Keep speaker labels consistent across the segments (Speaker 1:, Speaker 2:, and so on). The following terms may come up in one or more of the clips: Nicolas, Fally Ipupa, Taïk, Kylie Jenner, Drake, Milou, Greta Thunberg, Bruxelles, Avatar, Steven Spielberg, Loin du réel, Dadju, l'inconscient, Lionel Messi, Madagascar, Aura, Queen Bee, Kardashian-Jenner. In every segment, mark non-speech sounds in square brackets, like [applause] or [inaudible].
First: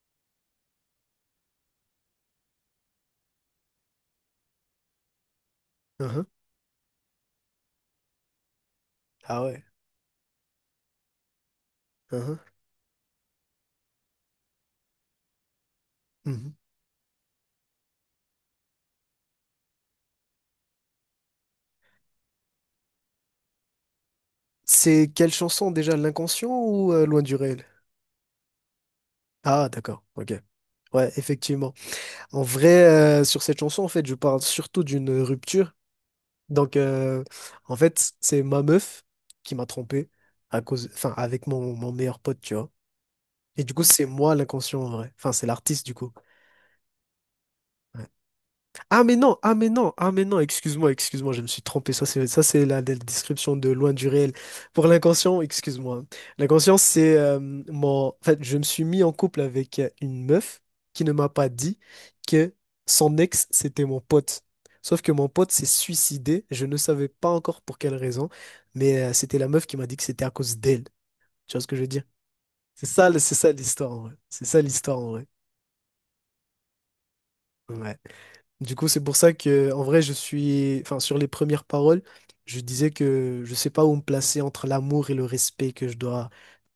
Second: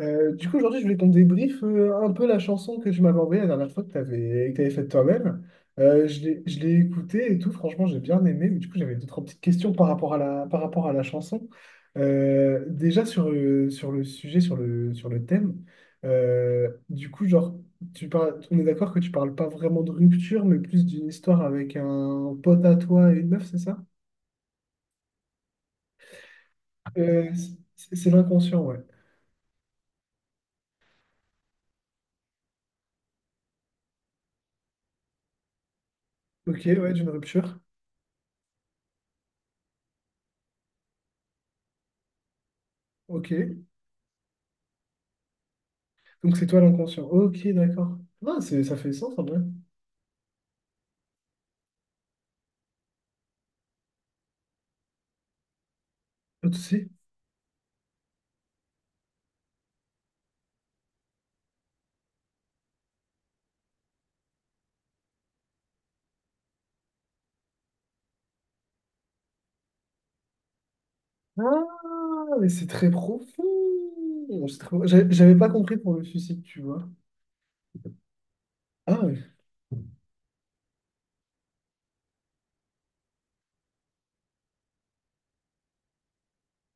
Speaker 1: Du coup, aujourd'hui, je voulais qu'on débriefe un peu la chanson que tu m'avais envoyée la dernière fois que que t'avais faite toi-même.
Speaker 2: Uhum.
Speaker 1: Je l'ai écoutée et tout, franchement, j'ai bien aimé. Mais du coup, j'avais deux, trois petites
Speaker 2: Ah ouais.
Speaker 1: questions par rapport à la chanson.
Speaker 2: Uhum.
Speaker 1: Déjà, sur le sujet, sur le thème,
Speaker 2: Mhm.
Speaker 1: du coup, genre, on est d'accord que tu parles pas vraiment de rupture, mais plus d'une histoire avec un pote à toi et une meuf, c'est ça?
Speaker 2: C'est quelle chanson déjà, L'inconscient ou Loin
Speaker 1: Euh,
Speaker 2: du réel?
Speaker 1: c'est l'inconscient, ouais.
Speaker 2: Ah d'accord, ok. Ouais, effectivement. En vrai, sur cette chanson, en fait, je parle surtout d'une rupture.
Speaker 1: Ok,
Speaker 2: Donc,
Speaker 1: ouais, d'une rupture.
Speaker 2: en fait, c'est ma meuf qui m'a trompé à cause, enfin, avec mon meilleur pote, tu vois.
Speaker 1: Ok.
Speaker 2: Et du coup, c'est moi l'inconscient en vrai. Enfin, c'est l'artiste du coup.
Speaker 1: Donc c'est toi l'inconscient. Ok, d'accord. Ah, ça fait
Speaker 2: Ah
Speaker 1: sens
Speaker 2: mais
Speaker 1: en
Speaker 2: non,
Speaker 1: vrai.
Speaker 2: ah mais non, ah mais non, excuse-moi, excuse-moi, je me suis trompé. Ça c'est la description de Loin du réel. Pour L'inconscient, excuse-moi.
Speaker 1: Pas de
Speaker 2: L'inconscient,
Speaker 1: souci.
Speaker 2: c'est en fait, je me suis mis en couple avec une meuf qui ne m'a pas dit que son ex c'était mon pote. Sauf que mon pote s'est suicidé. Je ne savais pas encore pour quelle raison, mais c'était la meuf qui m'a dit que c'était à cause d'elle. Tu vois
Speaker 1: Ah,
Speaker 2: ce que je veux dire?
Speaker 1: mais c'est
Speaker 2: C'est
Speaker 1: très
Speaker 2: ça, c'est
Speaker 1: profond.
Speaker 2: ça l'histoire en vrai. C'est ça l'histoire en vrai.
Speaker 1: J'avais pas compris pour le suicide, tu vois.
Speaker 2: Ouais. Du coup,
Speaker 1: Ah,
Speaker 2: c'est pour
Speaker 1: ouais.
Speaker 2: ça que, en vrai, je suis, enfin, sur les premières paroles, je disais que je sais pas où me placer entre l'amour et le respect que je dois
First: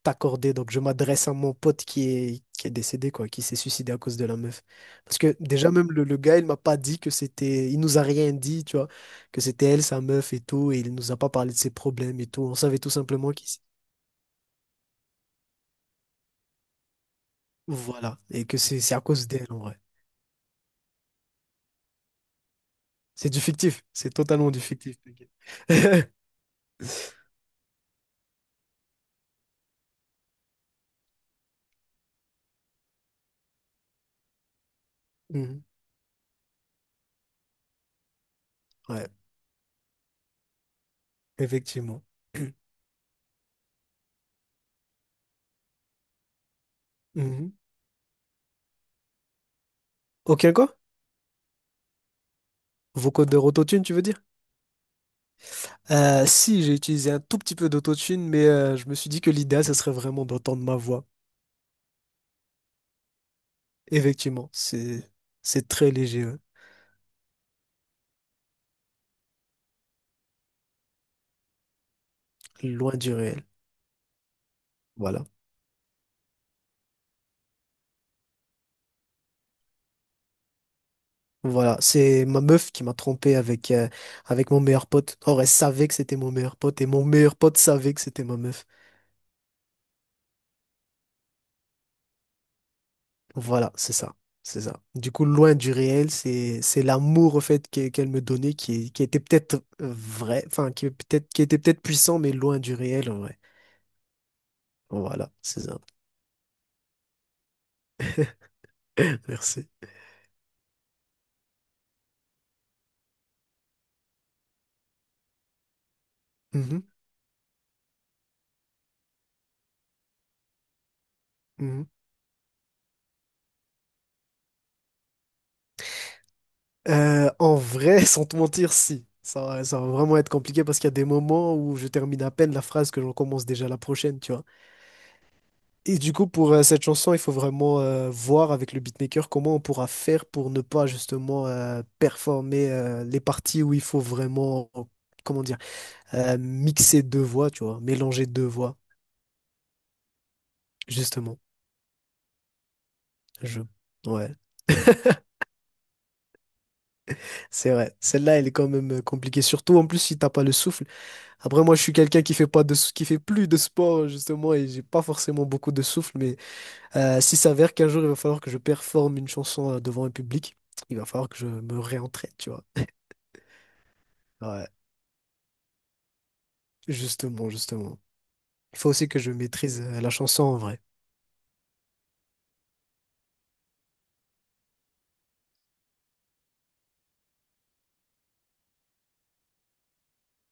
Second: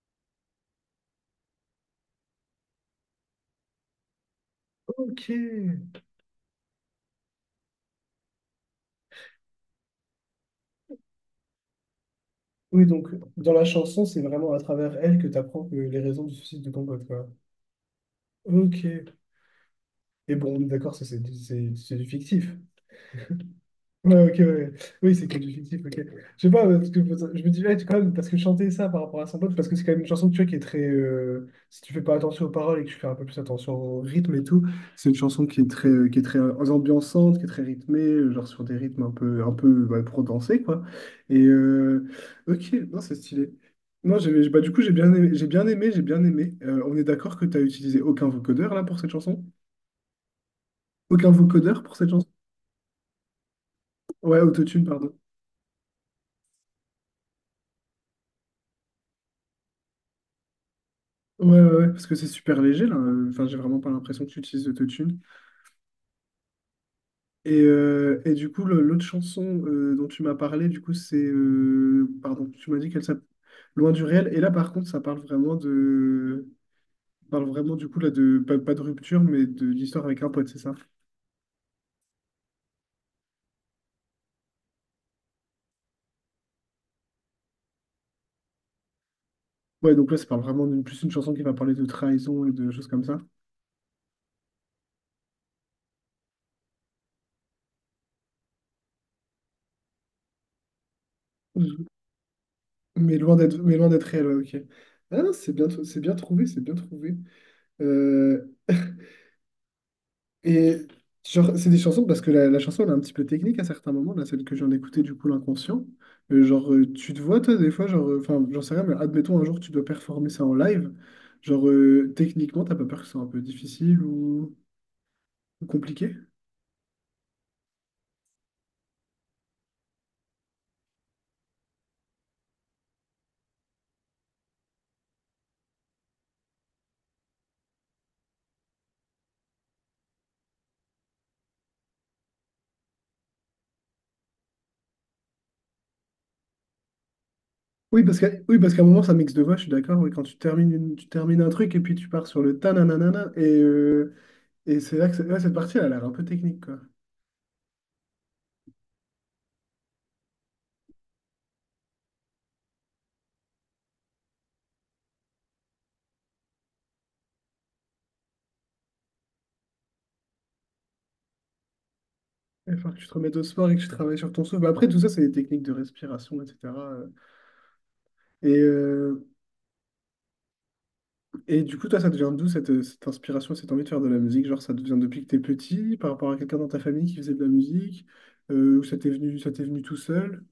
Speaker 2: t'accorder. Donc, je m'adresse à mon pote qui est décédé, quoi, qui s'est suicidé à cause de la meuf. Parce
Speaker 1: Ok.
Speaker 2: que déjà, même le gars, il m'a pas dit que c'était, il nous a rien dit, tu vois, que c'était elle, sa meuf et tout, et il nous a pas parlé de ses problèmes et tout. On savait
Speaker 1: Oui,
Speaker 2: tout
Speaker 1: donc
Speaker 2: simplement qu'il,
Speaker 1: dans la chanson, c'est vraiment à travers elle que tu apprends les raisons du suicide de ton pote, quoi.
Speaker 2: voilà, et que c'est à
Speaker 1: Ok.
Speaker 2: cause d'elle, en vrai.
Speaker 1: Et bon, on est d'accord, ça, c'est du fictif.
Speaker 2: C'est du fictif, c'est
Speaker 1: Ouais, ok, ouais.
Speaker 2: totalement du
Speaker 1: Ouais.
Speaker 2: fictif.
Speaker 1: Oui, c'est
Speaker 2: T'inquiète.
Speaker 1: que du fictif, ok.
Speaker 2: [laughs]
Speaker 1: Je sais pas, parce que je me dis, ouais, quand même, parce que chanter ça par rapport à son pote, parce que c'est quand même une chanson, tu vois, qui est très. Si tu fais pas attention aux paroles et que tu fais un peu plus attention au rythme et tout, c'est une chanson
Speaker 2: Mhm.
Speaker 1: qui est très ambiançante, qui est très rythmée, genre sur des rythmes
Speaker 2: Ouais.
Speaker 1: un peu ouais, pour danser, quoi. Et
Speaker 2: Effectivement.
Speaker 1: euh,
Speaker 2: [clears throat]
Speaker 1: ok, non, c'est stylé. Moi, bah, du coup, j'ai bien aimé, j'ai bien aimé, j'ai bien aimé. On est d'accord que
Speaker 2: Mhm.
Speaker 1: tu as utilisé aucun vocodeur là pour cette chanson?
Speaker 2: Ok, quoi?
Speaker 1: Aucun vocodeur pour cette chanson?
Speaker 2: Vocaux de rototune, tu veux dire?
Speaker 1: Ouais, autotune, pardon.
Speaker 2: Si, j'ai utilisé un tout petit peu d'autotune, mais je me suis dit que l'idéal, ça serait vraiment d'entendre ma voix.
Speaker 1: Ouais, ouais, ouais, parce que c'est super léger, là. Enfin, j'ai vraiment pas l'impression que tu
Speaker 2: Effectivement,
Speaker 1: utilises
Speaker 2: c'est
Speaker 1: l'autotune.
Speaker 2: c'est très léger, hein,
Speaker 1: Et du coup, l'autre chanson dont tu m'as parlé, du coup, pardon, tu m'as dit
Speaker 2: Loin
Speaker 1: qu'elle
Speaker 2: du
Speaker 1: s'appelle
Speaker 2: réel.
Speaker 1: Loin du réel. Et là, par contre,
Speaker 2: Voilà.
Speaker 1: ça parle vraiment, du coup, là, Pas, pas de rupture, mais de l'histoire avec un pote, c'est ça?
Speaker 2: Voilà, c'est ma meuf qui m'a trompé avec mon meilleur pote. Or, elle savait que c'était mon meilleur pote et mon meilleur pote savait que c'était ma meuf.
Speaker 1: Ouais, donc là, ça parle vraiment d'une plus une chanson qui va parler de trahison et de choses comme ça.
Speaker 2: Voilà, c'est ça. C'est ça. Du coup, Loin du réel, c'est l'amour au fait qu'elle me donnait qui était peut-être vrai, enfin qui était peut-être
Speaker 1: Mhm.
Speaker 2: puissant, mais loin du réel en vrai.
Speaker 1: Mais loin d'être réel, ouais, ok. Ah, non,
Speaker 2: Voilà, c'est ça.
Speaker 1: c'est bien trouvé, c'est bien trouvé. Euh,
Speaker 2: [laughs] Merci.
Speaker 1: Et genre, c'est des chansons parce que la chanson elle est un petit peu technique à certains moments, là, celle que j'en écoutais du coup, l'inconscient. Genre,
Speaker 2: Mhm,
Speaker 1: tu te vois, toi, des fois, genre, enfin, j'en sais rien, mais admettons un jour tu dois performer ça en live. Genre,
Speaker 2: mhm.
Speaker 1: techniquement, t'as pas peur que ce soit un peu difficile ou compliqué?
Speaker 2: En vrai, [laughs] sans te mentir, si. Ça va vraiment être compliqué parce qu'il y a des moments où je termine à peine la phrase que j'en commence déjà la prochaine, tu vois. Et du coup, pour cette chanson, il faut vraiment voir avec le beatmaker comment on pourra faire pour ne pas justement performer les parties où il faut vraiment, comment dire, mixer deux voix, tu vois,
Speaker 1: Oui,
Speaker 2: mélanger deux
Speaker 1: oui, parce
Speaker 2: voix,
Speaker 1: qu'à un moment, ça mixe de voix, je suis d'accord. Oui, quand tu
Speaker 2: justement.
Speaker 1: termines un truc et puis tu pars sur le ta-na-na-na-na
Speaker 2: Je... Ouais,
Speaker 1: Et c'est là que c'est- Ouais, cette partie, elle a l'air un peu technique, quoi.
Speaker 2: c'est vrai. Celle-là, elle est quand même compliquée, surtout en plus si t'as pas le souffle. Après, moi, je suis quelqu'un qui fait pas qui fait plus de sport, justement, et j'ai pas forcément beaucoup de souffle, mais s'il s'avère qu'un jour, il va falloir que je performe une chanson devant un public, il va falloir que je me réentraîne, tu vois.
Speaker 1: Il va falloir que tu te remettes au sport et que tu travailles sur ton souffle.
Speaker 2: Ouais.
Speaker 1: Bah, après, tout ça, c'est des techniques de respiration, etc. euh.
Speaker 2: Justement, justement.
Speaker 1: Et,
Speaker 2: Il faut aussi que
Speaker 1: euh,
Speaker 2: je maîtrise la chanson en vrai.
Speaker 1: et du coup, toi, ça te vient d'où cette inspiration, cette envie de faire de la musique? Genre, ça te vient depuis que t'es petit, par rapport à quelqu'un dans ta famille qui faisait de la musique, ou ça t'est venu tout seul?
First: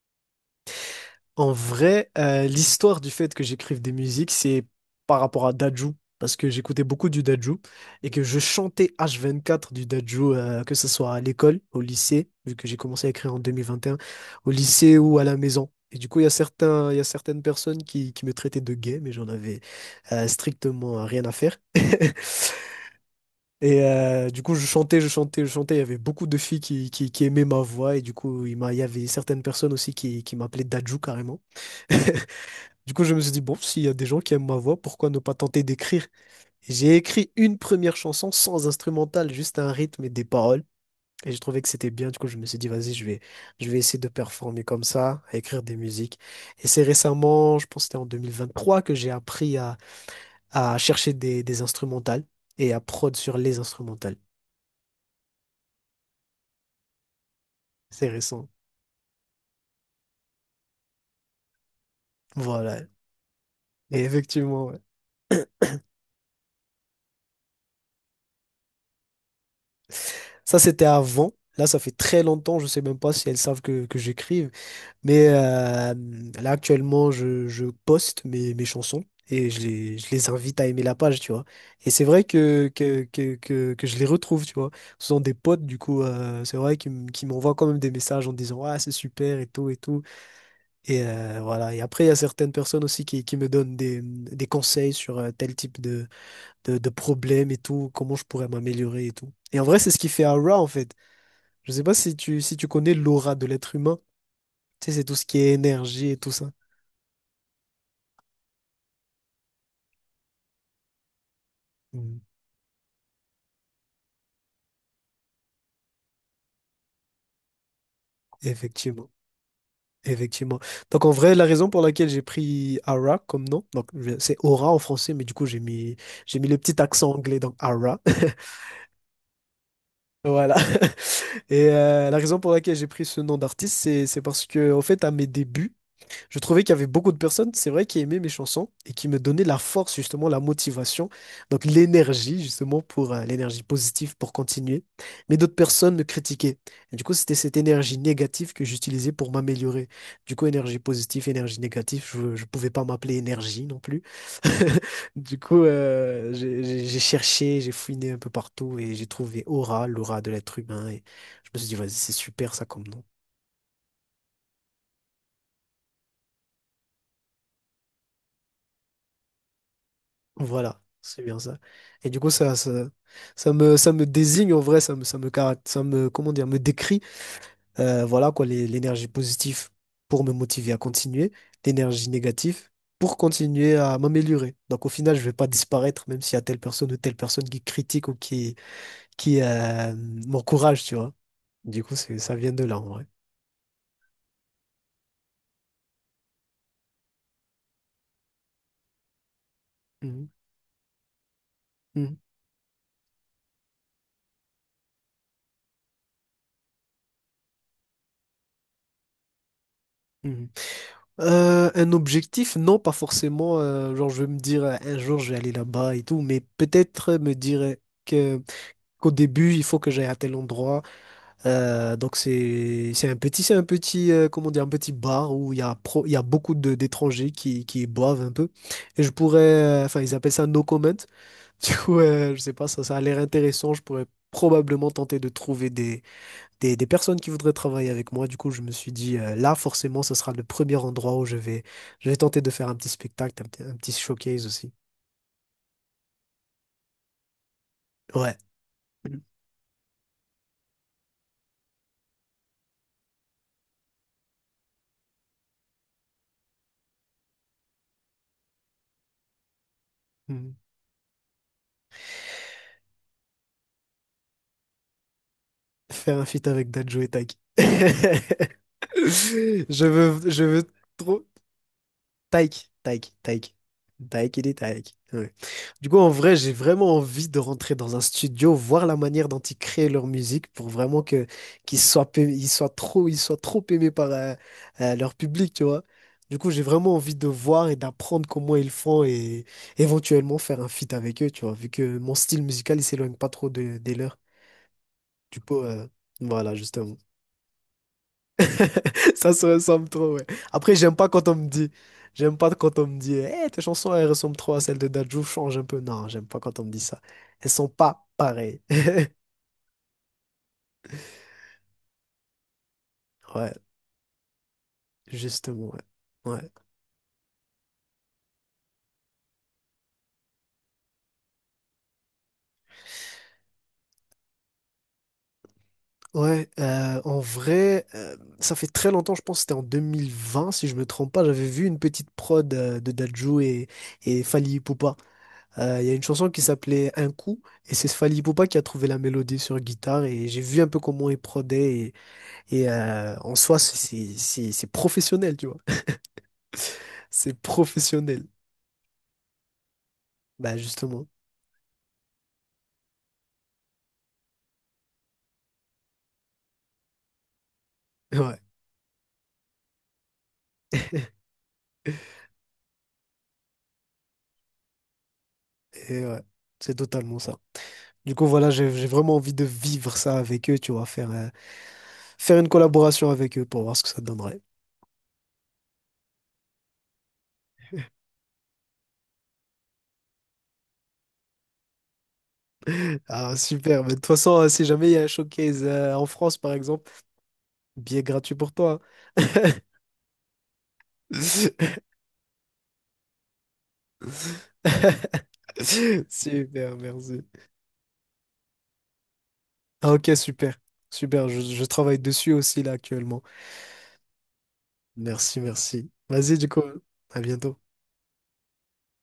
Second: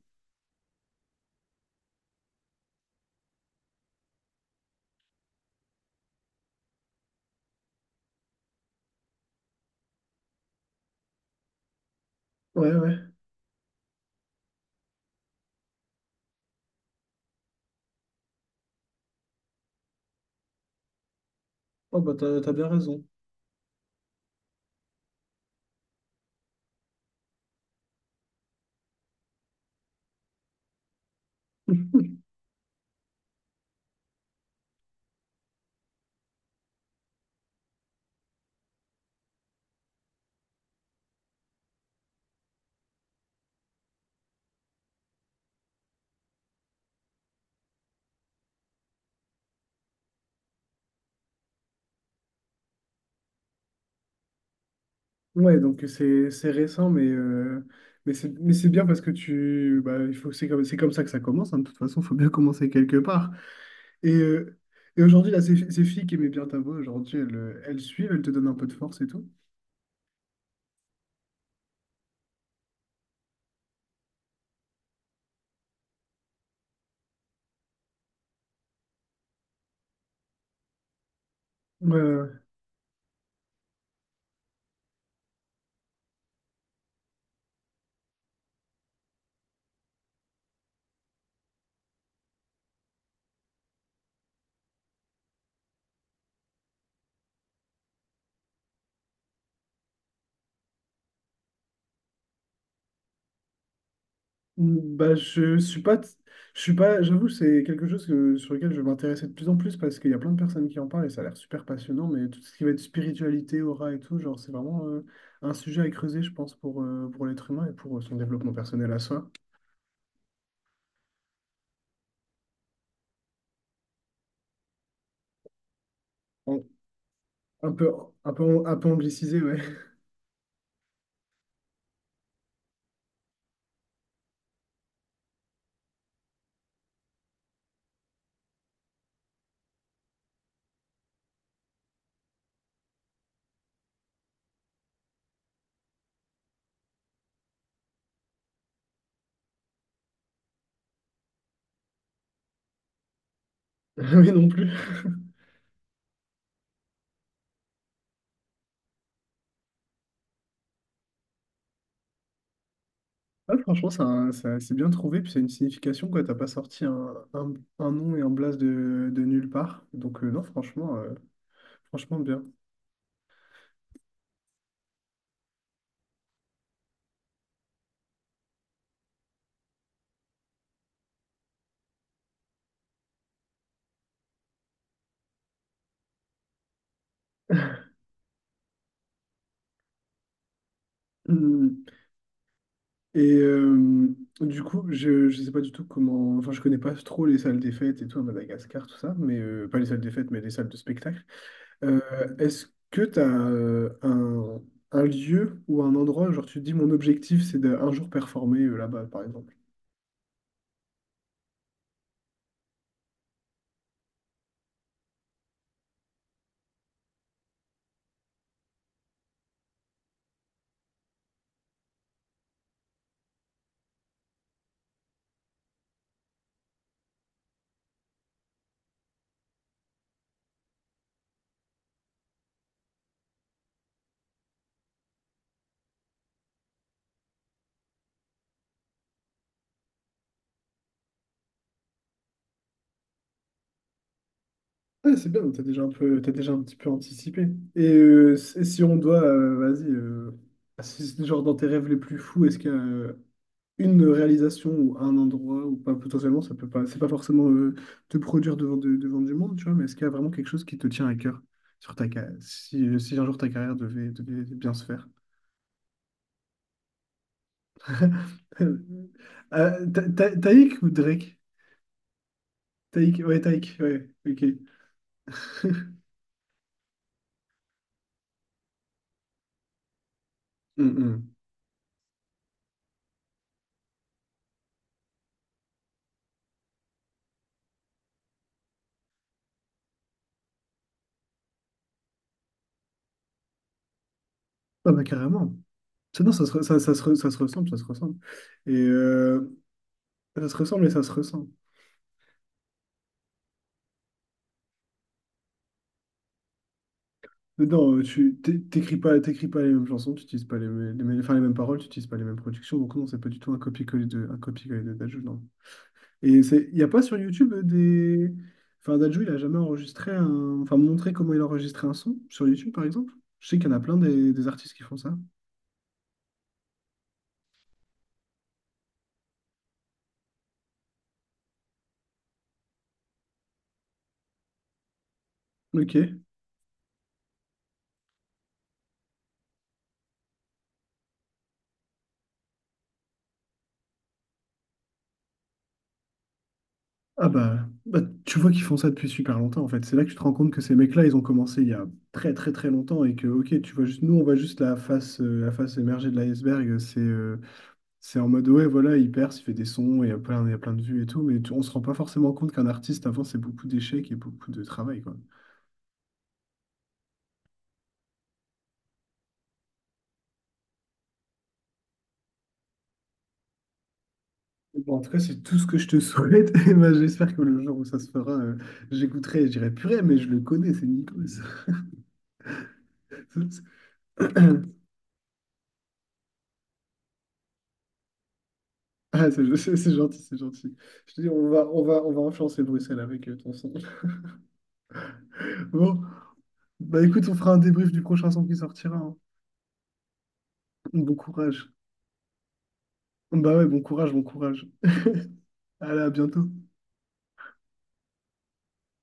Speaker 2: En vrai, l'histoire du fait que j'écrive des musiques, c'est par rapport à Dadju, parce que j'écoutais beaucoup du Dadju et que je chantais H24 du Dadju, que ce soit à l'école, au lycée, vu que
Speaker 1: Ouais,
Speaker 2: j'ai
Speaker 1: ouais.
Speaker 2: commencé à écrire en 2021, au lycée ou à la maison. Et du coup, il y a certaines personnes qui me traitaient de gay, mais j'en avais strictement rien à faire.
Speaker 1: Oh bah
Speaker 2: [laughs]
Speaker 1: t'as bien raison. [laughs]
Speaker 2: Et du coup, je chantais, je chantais, je chantais. Il y avait beaucoup de filles qui aimaient ma voix. Et du coup, il y avait certaines personnes aussi qui m'appelaient Dadju carrément. [laughs] Du coup, je me suis dit, bon, s'il y a des gens qui aiment ma voix, pourquoi ne pas tenter d'écrire? Et j'ai écrit une première chanson sans instrumental, juste un rythme et des paroles. Et j'ai trouvé que c'était bien. Du coup, je me suis dit, vas-y, je vais essayer de performer comme ça, à écrire des musiques. Et c'est récemment, je pense que c'était en 2023, que j'ai appris à chercher des instrumentales et à prod sur les instrumentales.
Speaker 1: Ouais, donc c'est récent,
Speaker 2: C'est
Speaker 1: mais c'est
Speaker 2: récent.
Speaker 1: mais c'est bien parce que tu bah, il faut c'est comme ça que ça commence, hein, de toute façon, il faut bien [laughs] commencer
Speaker 2: Voilà,
Speaker 1: quelque part.
Speaker 2: et
Speaker 1: Et, euh,
Speaker 2: effectivement. Ouais.
Speaker 1: et aujourd'hui, là, ces filles qui aimaient bien ta voix, aujourd'hui, elles suivent, elles te donnent un peu de force et tout.
Speaker 2: Ça, c'était avant. Là, ça fait très longtemps. Je sais même pas si elles savent que j'écrive. Mais là, actuellement, je poste mes chansons et je les invite à aimer la page, tu vois.
Speaker 1: Ouais,
Speaker 2: Et
Speaker 1: ouais,
Speaker 2: c'est vrai
Speaker 1: ouais.
Speaker 2: que je les retrouve, tu vois. Ce sont des potes, du coup, c'est vrai qu'ils m'envoient quand même des messages en disant, Ah, c'est super et tout et tout. Et voilà. Et après, il y a certaines personnes aussi qui me donnent des conseils sur tel type de problèmes et tout, comment je pourrais m'améliorer et tout. Et en vrai, c'est ce qui fait Aura, en fait. Je sais pas si tu connais l'aura de l'être humain. Tu
Speaker 1: Mm,
Speaker 2: sais, c'est
Speaker 1: Bah,
Speaker 2: tout ce qui est énergie et tout ça.
Speaker 1: je suis pas, j'avoue, c'est quelque chose que, sur lequel je vais m'intéresser de plus en plus parce qu'il y a plein de personnes qui en parlent et ça a l'air super passionnant.
Speaker 2: Mm.
Speaker 1: Mais tout ce qui va être spiritualité, aura et tout, genre, c'est vraiment un sujet à creuser, je pense, pour l'être humain et pour son développement personnel à
Speaker 2: Effectivement.
Speaker 1: soi.
Speaker 2: Effectivement. Donc en vrai, la raison pour laquelle j'ai pris Aura comme nom, donc c'est aura en français, mais du coup j'ai mis le
Speaker 1: En-
Speaker 2: petit accent anglais donc
Speaker 1: un peu,
Speaker 2: Aura. [laughs]
Speaker 1: un peu anglicisé, ouais,
Speaker 2: Voilà. [laughs] Et la raison pour laquelle j'ai pris ce nom d'artiste, c'est parce que au fait à mes débuts, je trouvais qu'il y avait beaucoup de personnes, c'est vrai, qui aimaient mes chansons et qui me donnaient la force, justement, la motivation, donc l'énergie, justement, pour l'énergie positive pour continuer. Mais d'autres personnes me critiquaient. Et du coup, c'était cette énergie négative que j'utilisais pour m'améliorer. Du coup, énergie positive, énergie négative, je ne pouvais pas m'appeler énergie non
Speaker 1: [laughs]
Speaker 2: plus.
Speaker 1: mais non plus.
Speaker 2: [laughs] Du coup, j'ai cherché, j'ai fouiné un peu partout et j'ai trouvé aura, l'aura de l'être humain. Et je me suis dit, vas-y, c'est super ça comme nom.
Speaker 1: Ah, franchement, c'est bien trouvé, puis c'est une signification, quoi. T'as pas sorti un nom et un blaze de nulle part. Donc, non,
Speaker 2: Voilà, c'est bien ça. Et
Speaker 1: franchement,
Speaker 2: du coup,
Speaker 1: bien.
Speaker 2: ça me désigne en vrai, ça me, comment dire, me décrit, voilà quoi, l'énergie positive pour me motiver à continuer, l'énergie négative pour continuer à m'améliorer. Donc au final, je vais pas disparaître, même s'il y a telle personne ou telle personne qui critique ou qui m'encourage, tu vois. Du coup,
Speaker 1: [laughs]
Speaker 2: ça vient de là en vrai.
Speaker 1: Et euh, du coup, je sais pas du tout comment. Enfin, je connais pas trop les salles des fêtes et tout à Madagascar, tout ça, mais pas les salles des
Speaker 2: Mhm,
Speaker 1: fêtes, mais les salles de spectacle. Euh,
Speaker 2: mhm,
Speaker 1: Est-ce que tu as un lieu ou un endroit, genre tu te dis mon objectif c'est d'un jour performer là-bas, par exemple?
Speaker 2: mhm. Un objectif, non, pas forcément. Genre, je vais me dire un jour je vais aller là-bas et tout, mais peut-être me dire que qu'au début il faut que j'aille à tel endroit. Donc c'est un petit comment dire un petit bar où il y a beaucoup de d'étrangers qui boivent un peu et je pourrais enfin ils appellent ça no comment. [laughs] Du coup, je sais pas, ça a l'air intéressant. Je pourrais probablement tenter de trouver des personnes qui voudraient travailler avec moi. Du coup, je me suis dit, là, forcément, ce sera le premier endroit où je vais tenter de faire un petit spectacle, un petit showcase aussi.
Speaker 1: Ah, c'est bien, t'as déjà un petit peu anticipé.
Speaker 2: Ouais.
Speaker 1: Si si on doit, vas-y, Si c'est genre dans tes rêves les plus fous, est-ce qu'il y a une réalisation ou un endroit ou pas potentiellement ça peut pas c'est pas forcément te produire devant devant du monde, tu vois, mais est-ce qu'il y a vraiment quelque
Speaker 2: Mhm.
Speaker 1: chose qui te tient à cœur sur ta carrière si un jour ta carrière devait bien se faire.
Speaker 2: Faire un feat avec Dadju et Taki.
Speaker 1: [laughs]
Speaker 2: [laughs] Je veux, je veux
Speaker 1: Taïk ou
Speaker 2: trop.
Speaker 1: Drake?
Speaker 2: Taïk, Taïk,
Speaker 1: Taïk, ouais,
Speaker 2: Taïk.
Speaker 1: Taïk, ouais,
Speaker 2: Taïk,
Speaker 1: ok.
Speaker 2: il est Taïk. Ouais. Du
Speaker 1: [laughs]
Speaker 2: coup, en vrai, j'ai vraiment envie de rentrer dans un studio, voir la manière dont ils créent leur musique pour vraiment que
Speaker 1: Hum.
Speaker 2: qu'ils soient, pa- ils soient trop aimés par leur public, tu vois. Du coup, j'ai vraiment envie de voir et d'apprendre comment ils font et éventuellement faire un feat avec eux, tu vois, vu que mon style musical, il s'éloigne pas trop des leurs.
Speaker 1: Ah bah
Speaker 2: Du
Speaker 1: carrément.
Speaker 2: coup,
Speaker 1: Non,
Speaker 2: voilà, justement.
Speaker 1: ça se ressemble, ça se ressemble. Et
Speaker 2: [laughs] Ça se
Speaker 1: euh,
Speaker 2: ressemble trop, ouais.
Speaker 1: Ça se
Speaker 2: Après,
Speaker 1: ressemble et ça se ressent.
Speaker 2: j'aime pas quand on me dit, eh, tes chansons, elles ressemblent trop à celles de Dadju, change un peu. Non, j'aime pas quand on me dit ça. Elles
Speaker 1: Mais
Speaker 2: sont
Speaker 1: non,
Speaker 2: pas
Speaker 1: tu t'é-
Speaker 2: pareilles. [laughs]
Speaker 1: t'écris pas les mêmes chansons, tu utilises pas les, mê- les, mêmes- enfin, les mêmes paroles, tu utilises pas les mêmes productions, donc non, c'est pas du tout
Speaker 2: Ouais,
Speaker 1: un copier-coller de Dadju, non.
Speaker 2: justement, ouais.
Speaker 1: Et
Speaker 2: Ouais,
Speaker 1: c'est, il y a pas sur YouTube enfin Dadju, il a jamais enfin montré comment il enregistrait un son sur YouTube par exemple. Je sais qu'il y en a plein des artistes qui font ça.
Speaker 2: ouais en vrai, ça fait très longtemps, je pense que c'était en 2020, si je me trompe pas, j'avais vu une petite prod de Dadju et Fally Ipupa. Il y
Speaker 1: Ok.
Speaker 2: a une chanson qui s'appelait Un coup, et c'est Fally Ipupa qui a trouvé la mélodie sur guitare, et j'ai vu un peu comment il prodait, et en soi, c'est professionnel, tu vois. [laughs]
Speaker 1: Ah
Speaker 2: C'est
Speaker 1: bah,
Speaker 2: professionnel.
Speaker 1: tu vois qu'ils font ça depuis super longtemps en fait. C'est là que tu te rends compte
Speaker 2: Bah
Speaker 1: que ces mecs-là,
Speaker 2: justement.
Speaker 1: ils ont commencé il y a très très très longtemps et que ok, on voit juste la face émergée de l'iceberg. C'est en
Speaker 2: Ouais.
Speaker 1: mode, ouais, voilà, il perce, il fait des sons, et il y a plein de vues et tout, mais on se rend pas forcément compte qu'un artiste, avant, c'est beaucoup d'échecs et beaucoup de travail, quoi.
Speaker 2: Et ouais. C'est totalement ça. Du coup, voilà, j'ai vraiment envie de vivre ça avec eux, tu vois, faire une collaboration avec eux pour voir ce que ça donnerait.
Speaker 1: Bon, en tout cas, c'est tout ce que je te souhaite. [laughs] Et ben, j'espère que le jour où ça se fera, j'écouterai et je dirai, purée, mais je le connais, c'est Nicolas.
Speaker 2: [laughs] Ah, super. Mais
Speaker 1: [laughs]
Speaker 2: de toute façon, si jamais il y a un showcase en France, par exemple, billet gratuit pour toi. Hein.
Speaker 1: Ah, c'est gentil, c'est gentil. Je te dis,
Speaker 2: [laughs]
Speaker 1: on va influencer Bruxelles avec ton son. [laughs] Bon,
Speaker 2: Super,
Speaker 1: bah
Speaker 2: merci.
Speaker 1: écoute, on fera un débrief du prochain son qui sortira, hein.
Speaker 2: Ah, ok, super.
Speaker 1: Bon
Speaker 2: Super, je
Speaker 1: courage.
Speaker 2: travaille dessus aussi là actuellement.
Speaker 1: Bah ouais, bon courage, bon courage.
Speaker 2: Merci, merci.
Speaker 1: Allez, à
Speaker 2: Vas-y, du
Speaker 1: bientôt.
Speaker 2: coup, à bientôt.